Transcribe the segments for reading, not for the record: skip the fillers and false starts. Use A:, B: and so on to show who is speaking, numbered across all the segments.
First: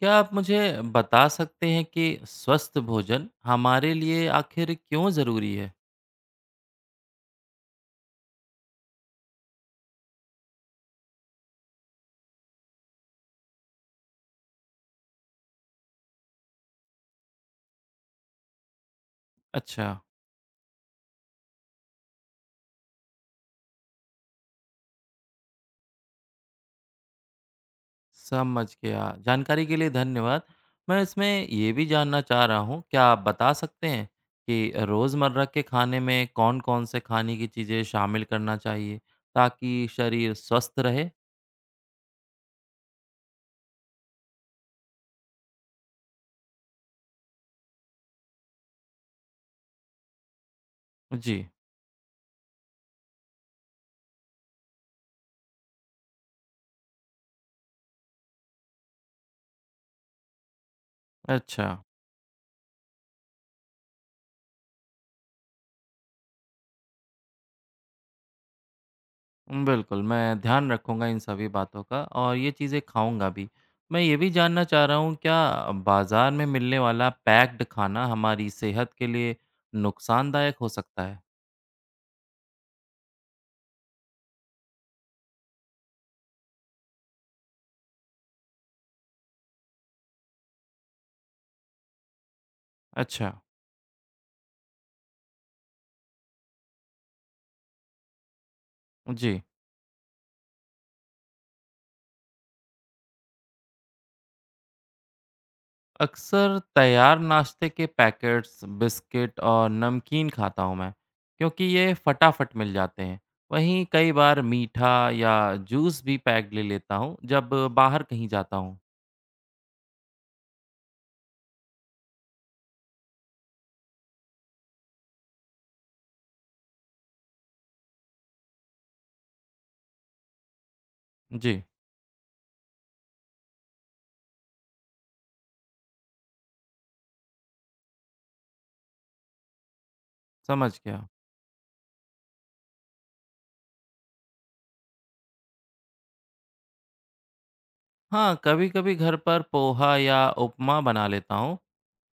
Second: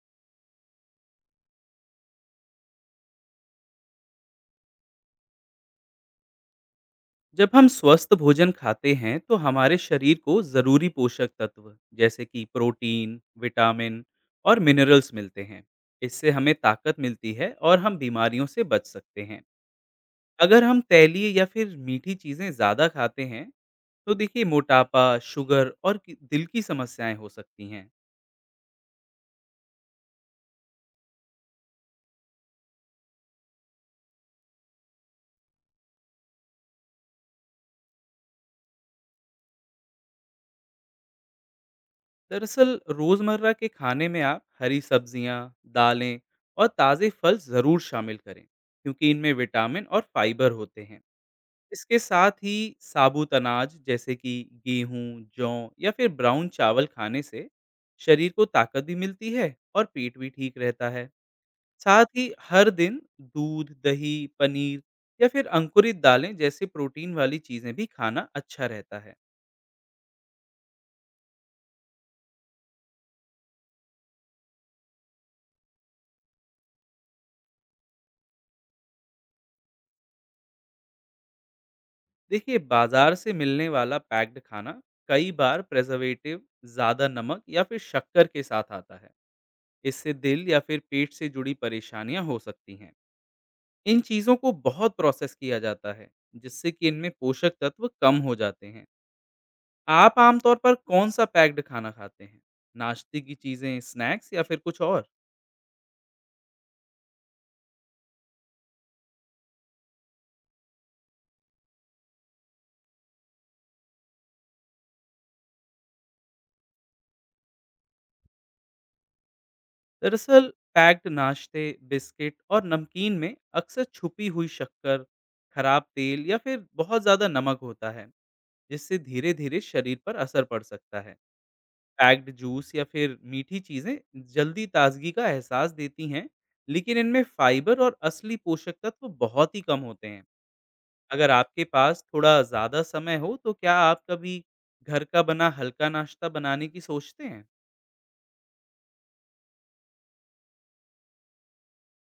A: क्या आप मुझे बता सकते हैं कि स्वस्थ भोजन हमारे लिए आखिर क्यों ज़रूरी है?
B: जब हम स्वस्थ भोजन खाते हैं तो हमारे शरीर को ज़रूरी पोषक तत्व जैसे कि प्रोटीन, विटामिन और मिनरल्स मिलते हैं। इससे हमें ताकत मिलती है और हम बीमारियों से बच सकते हैं।
A: अच्छा,
B: अगर हम तैलीय या फिर मीठी चीज़ें ज़्यादा खाते हैं तो देखिए मोटापा, शुगर और दिल की समस्याएं हो सकती हैं।
A: समझ गया। जानकारी के लिए धन्यवाद। मैं इसमें ये भी जानना चाह रहा हूँ, क्या आप बता सकते हैं कि रोज़मर्रा के खाने में कौन-कौन से खाने की चीज़ें शामिल करना चाहिए, ताकि शरीर स्वस्थ रहे?
B: दरअसल, रोज़मर्रा के खाने में आप हरी सब्जियां, दालें और ताज़े फल ज़रूर शामिल करें, क्योंकि इनमें विटामिन और फाइबर होते हैं।
A: जी,
B: इसके साथ ही साबुत अनाज जैसे कि गेहूं, जौ या फिर ब्राउन चावल खाने से शरीर को ताकत भी मिलती है और पेट भी ठीक रहता है।
A: अच्छा।
B: साथ ही हर दिन दूध, दही, पनीर या फिर अंकुरित दालें जैसे प्रोटीन वाली चीजें भी खाना अच्छा रहता है।
A: बिल्कुल, मैं ध्यान रखूँगा इन सभी बातों का और ये चीज़ें खाऊँगा भी। मैं ये भी जानना चाह रहा हूँ क्या बाज़ार में मिलने वाला पैक्ड खाना हमारी सेहत के लिए नुकसानदायक हो सकता है?
B: देखिए, बाजार से मिलने वाला पैक्ड खाना कई बार प्रेजर्वेटिव, ज्यादा नमक या फिर शक्कर के साथ आता है। इससे दिल या फिर पेट से जुड़ी परेशानियां हो सकती हैं।
A: अच्छा,
B: इन चीज़ों को बहुत प्रोसेस किया जाता है, जिससे कि इनमें पोषक तत्व कम हो जाते हैं।
A: जी।
B: आप आमतौर पर कौन-सा पैक्ड खाना खाते हैं? नाश्ते की चीज़ें, स्नैक्स या फिर कुछ और?
A: अक्सर तैयार नाश्ते के पैकेट्स, बिस्किट और नमकीन खाता हूँ मैं, क्योंकि ये फटाफट मिल जाते हैं। वहीं कई बार मीठा या जूस भी पैक्ड ले लेता हूँ जब बाहर कहीं जाता हूँ।
B: दरअसल, पैक्ड नाश्ते, बिस्किट और नमकीन में अक्सर छुपी हुई शक्कर, खराब तेल या फिर बहुत ज़्यादा नमक होता है, जिससे धीरे-धीरे शरीर पर असर पड़ सकता है।
A: जी,
B: पैक्ड जूस या फिर मीठी चीज़ें जल्दी ताजगी का एहसास देती हैं, लेकिन इनमें फाइबर और असली पोषक तत्व बहुत ही कम होते हैं।
A: समझ गया।
B: अगर आपके पास थोड़ा ज़्यादा समय हो, तो क्या आप कभी घर का बना हल्का नाश्ता बनाने की सोचते हैं?
A: हाँ, कभी-कभी घर पर पोहा या उपमा बना लेता हूँ,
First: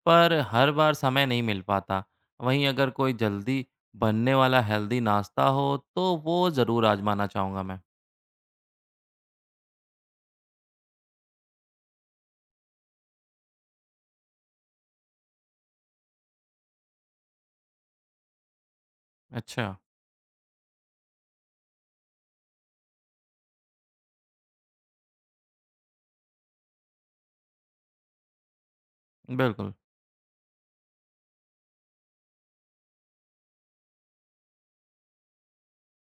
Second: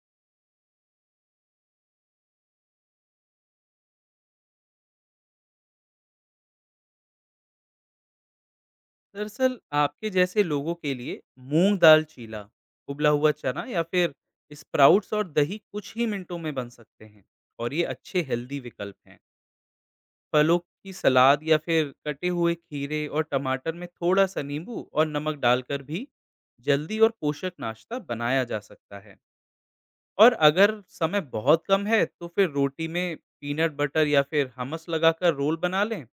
A: पर हर बार समय नहीं मिल पाता। वहीं अगर कोई जल्दी बनने वाला हेल्दी नाश्ता हो, तो वो ज़रूर आजमाना चाहूँगा मैं।
B: दरअसल, आपके जैसे लोगों के लिए मूंग दाल चीला, उबला हुआ चना या फिर स्प्राउट्स और दही कुछ ही मिनटों में बन सकते हैं और ये अच्छे हेल्दी विकल्प हैं।
A: अच्छा।
B: फलों की सलाद या फिर कटे हुए खीरे और टमाटर में थोड़ा सा नींबू और नमक डालकर भी जल्दी और पोषक नाश्ता बनाया जा सकता है।
A: बिल्कुल।
B: और अगर समय बहुत कम है तो फिर रोटी में पीनट बटर या फिर हमस लगाकर रोल बना लें।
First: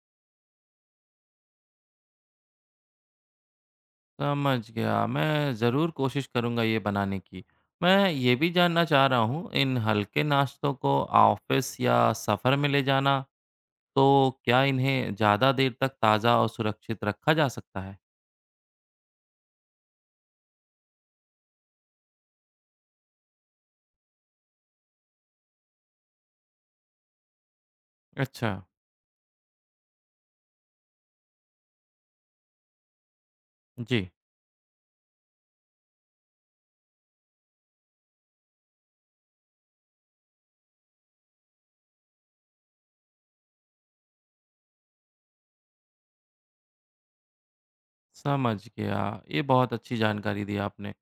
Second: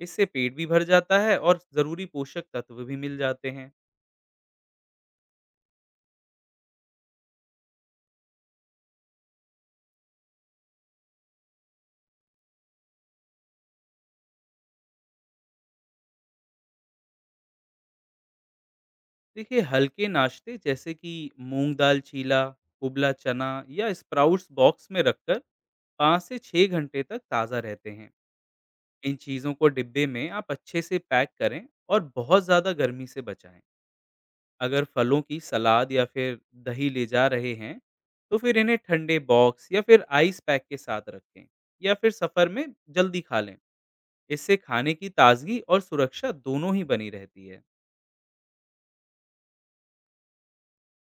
B: इससे पेट भी भर जाता है और ज़रूरी पोषक तत्व भी मिल जाते हैं।
A: समझ गया, मैं ज़रूर कोशिश करूँगा ये बनाने की। मैं ये भी जानना चाह रहा हूँ इन हल्के नाश्तों को ऑफिस या सफ़र में ले जाना, तो क्या इन्हें ज़्यादा देर तक ताज़ा और सुरक्षित रखा जा सकता है?
B: देखिए, हल्के नाश्ते जैसे कि मूंग दाल चीला, कुबला चना या स्प्राउट्स बॉक्स में रखकर 5 से 6 घंटे तक ताज़ा रहते हैं।
A: अच्छा।
B: इन चीज़ों को डिब्बे में आप अच्छे से पैक करें और बहुत ज़्यादा गर्मी से बचाएँ।
A: जी।
B: अगर फलों की सलाद या फिर दही ले जा रहे हैं, तो फिर इन्हें ठंडे बॉक्स या फिर आइस पैक के साथ रखें या फिर सफ़र में जल्दी खा लें। इससे खाने की ताज़गी और सुरक्षा दोनों ही बनी रहती है।
A: समझ गया। ये बहुत अच्छी जानकारी दी आपने।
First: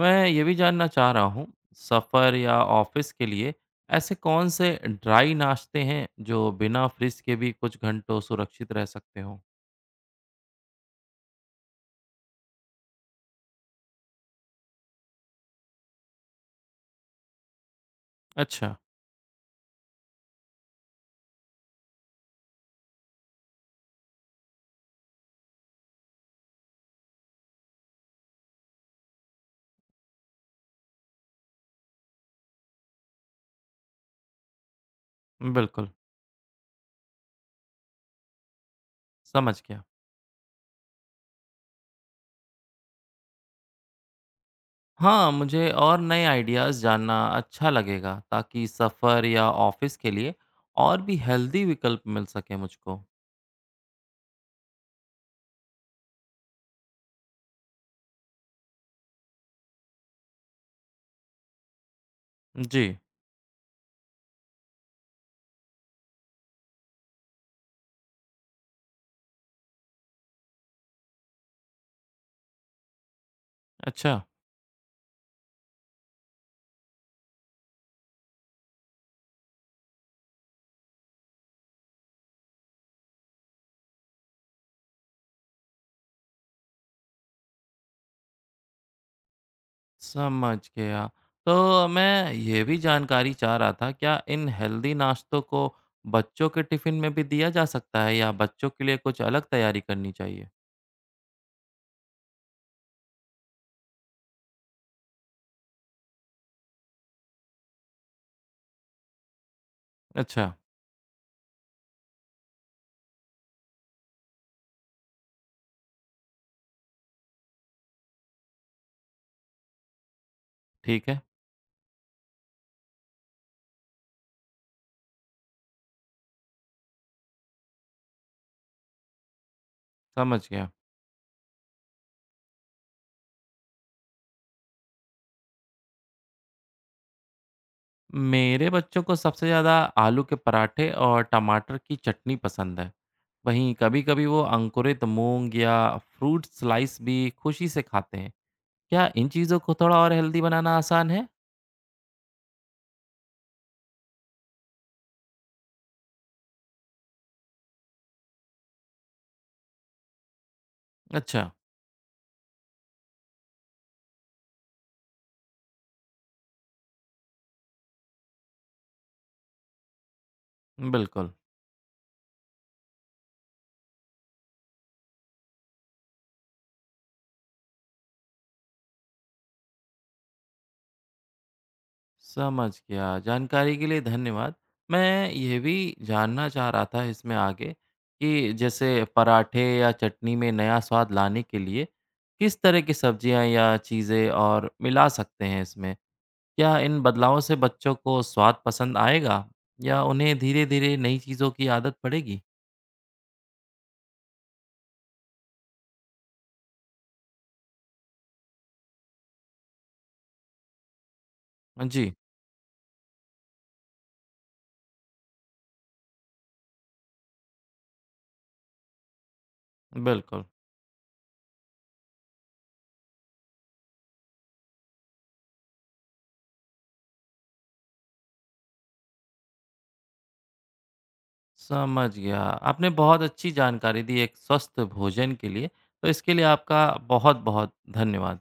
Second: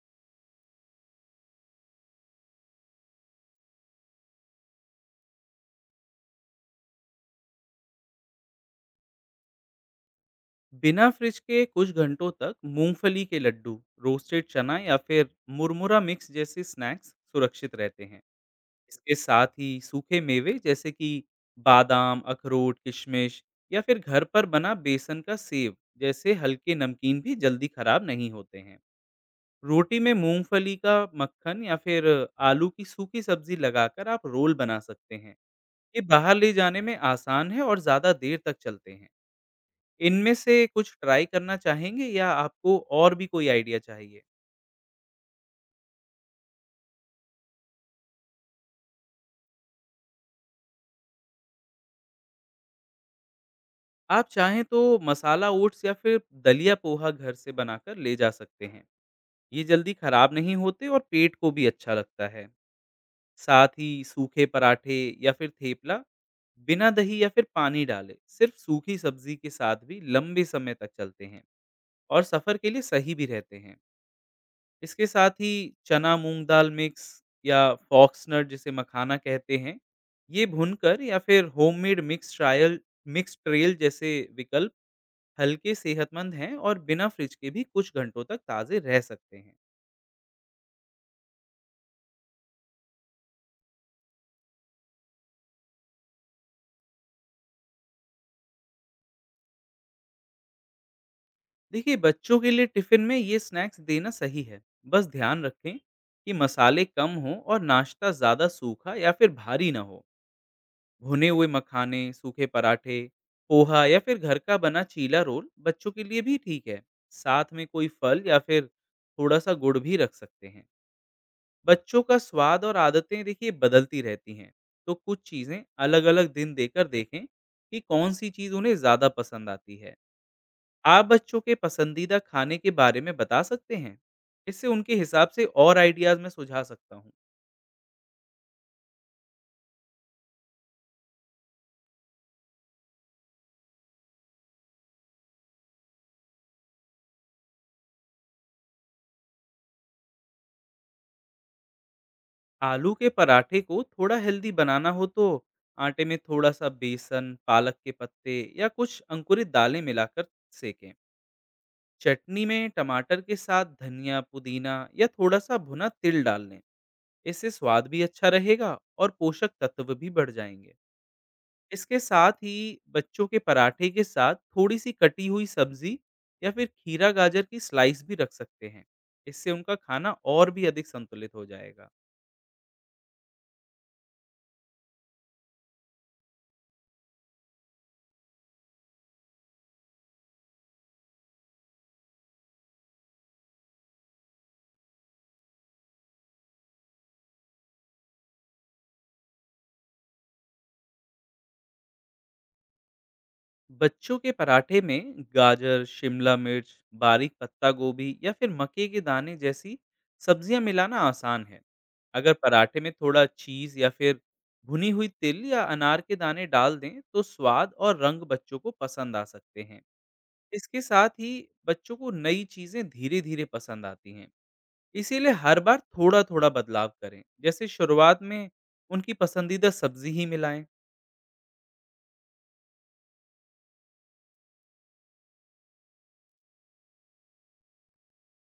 A: मैं ये भी जानना चाह रहा हूँ, सफ़र या ऑफ़िस के लिए ऐसे कौन से ड्राई नाश्ते हैं जो बिना फ्रिज के भी कुछ घंटों सुरक्षित रह सकते हों?
B: बिना फ्रिज के कुछ घंटों तक मूँगफली के लड्डू, रोस्टेड चना या फिर मुरमुरा मिक्स जैसे स्नैक्स सुरक्षित रहते हैं।
A: अच्छा।
B: इसके साथ ही सूखे मेवे जैसे कि बादाम, अखरोट, किशमिश या फिर घर पर बना बेसन का सेव जैसे हल्के नमकीन भी जल्दी खराब नहीं होते हैं। रोटी में मूंगफली का मक्खन या फिर आलू की सूखी सब्जी लगाकर आप रोल बना सकते हैं।
A: बिल्कुल।
B: ये बाहर ले जाने में आसान है और ज़्यादा देर तक चलते हैं।
A: समझ गया।
B: इनमें से कुछ ट्राई करना चाहेंगे या आपको और भी कोई आइडिया चाहिए?
A: हाँ, मुझे और नए आइडियाज़ जानना अच्छा लगेगा, ताकि सफ़र या ऑफ़िस के लिए और भी हेल्दी विकल्प मिल सकें मुझको।
B: आप चाहें तो मसाला ओट्स या फिर दलिया पोहा घर से बनाकर ले जा सकते हैं। ये जल्दी खराब नहीं होते और पेट को भी अच्छा लगता है।
A: जी,
B: साथ ही सूखे पराठे या फिर थेपला बिना दही या फिर पानी डाले सिर्फ सूखी सब्जी के साथ भी लंबे समय तक चलते हैं और सफर के लिए सही भी रहते हैं।
A: अच्छा।
B: इसके साथ ही चना मूंग दाल मिक्स या फॉक्सनट, जिसे मखाना कहते हैं, ये भुनकर या फिर होममेड मिक्स ट्रेल जैसे विकल्प हल्के सेहतमंद हैं और बिना फ्रिज के भी कुछ घंटों तक ताज़े रह सकते हैं।
A: समझ गया। तो मैं ये भी जानकारी चाह रहा था, क्या इन हेल्दी नाश्तों को बच्चों के टिफ़िन में भी दिया जा सकता है या बच्चों के लिए कुछ अलग तैयारी करनी चाहिए?
B: देखिए, बच्चों के लिए टिफिन में ये स्नैक्स देना सही है। बस ध्यान रखें कि मसाले कम हो और नाश्ता ज़्यादा सूखा या फिर भारी ना हो।
A: अच्छा।
B: भुने हुए मखाने, सूखे पराठे, पोहा या फिर घर का बना चीला रोल बच्चों के लिए भी ठीक है। साथ में कोई फल या फिर थोड़ा सा गुड़ भी रख सकते हैं।
A: ठीक है।
B: बच्चों का स्वाद और आदतें देखिए बदलती रहती हैं, तो कुछ चीज़ें अलग अलग दिन देकर देखें कि कौन सी चीज़ उन्हें ज़्यादा पसंद आती है।
A: समझ गया।
B: आप बच्चों के पसंदीदा खाने के बारे में बता सकते हैं? इससे उनके हिसाब से और आइडियाज़ मैं सुझा सकता हूँ।
A: मेरे बच्चों को सबसे ज़्यादा आलू के पराठे और टमाटर की चटनी पसंद है। वहीं कभी-कभी वो अंकुरित मूँग या फ्रूट स्लाइस भी खुशी से खाते हैं। क्या इन चीज़ों को थोड़ा और हेल्दी बनाना आसान है?
B: आलू के पराठे को थोड़ा हेल्दी बनाना हो तो आटे में थोड़ा-सा बेसन, पालक के पत्ते या कुछ अंकुरित दालें मिलाकर सेंकें।
A: अच्छा।
B: चटनी में टमाटर के साथ धनिया, पुदीना या थोड़ा-सा भुना तिल डाल लें। इससे स्वाद भी अच्छा रहेगा और पोषक तत्व भी बढ़ जाएँगे।
A: बिल्कुल।
B: इसके साथ ही बच्चों के पराठे के साथ थोड़ी-सी कटी हुई सब्ज़ी या फिर खीरा गाजर की स्लाइस भी रख सकते हैं। इससे उनका खाना और भी अधिक संतुलित हो जाएगा।
A: समझ गया। जानकारी के लिए धन्यवाद। मैं यह भी जानना चाह रहा था इसमें आगे, कि जैसे पराठे या चटनी में नया स्वाद लाने के लिए किस तरह की सब्जियां या चीज़ें और मिला सकते हैं इसमें? क्या इन बदलावों से बच्चों को स्वाद पसंद आएगा या उन्हें धीरे-धीरे नई चीज़ों की आदत पड़ेगी?
B: बच्चों के पराठे में गाजर, शिमला मिर्च, बारीक पत्ता गोभी या फिर मक्के के दाने जैसी सब्जियां मिलाना आसान है।
A: जी।
B: अगर पराठे में थोड़ा चीज़ या फिर भुनी हुई तिल या अनार के दाने डाल दें तो स्वाद और रंग बच्चों को पसंद आ सकते हैं।
A: बिल्कुल।
B: इसके साथ ही बच्चों को नई चीजें धीरे धीरे पसंद आती हैं, इसीलिए हर बार थोड़ा थोड़ा बदलाव करें। जैसे शुरुआत में उनकी पसंदीदा सब्जी ही मिलाएं।
A: समझ गया। आपने बहुत अच्छी जानकारी दी एक स्वस्थ भोजन के लिए, तो इसके लिए आपका बहुत-बहुत धन्यवाद।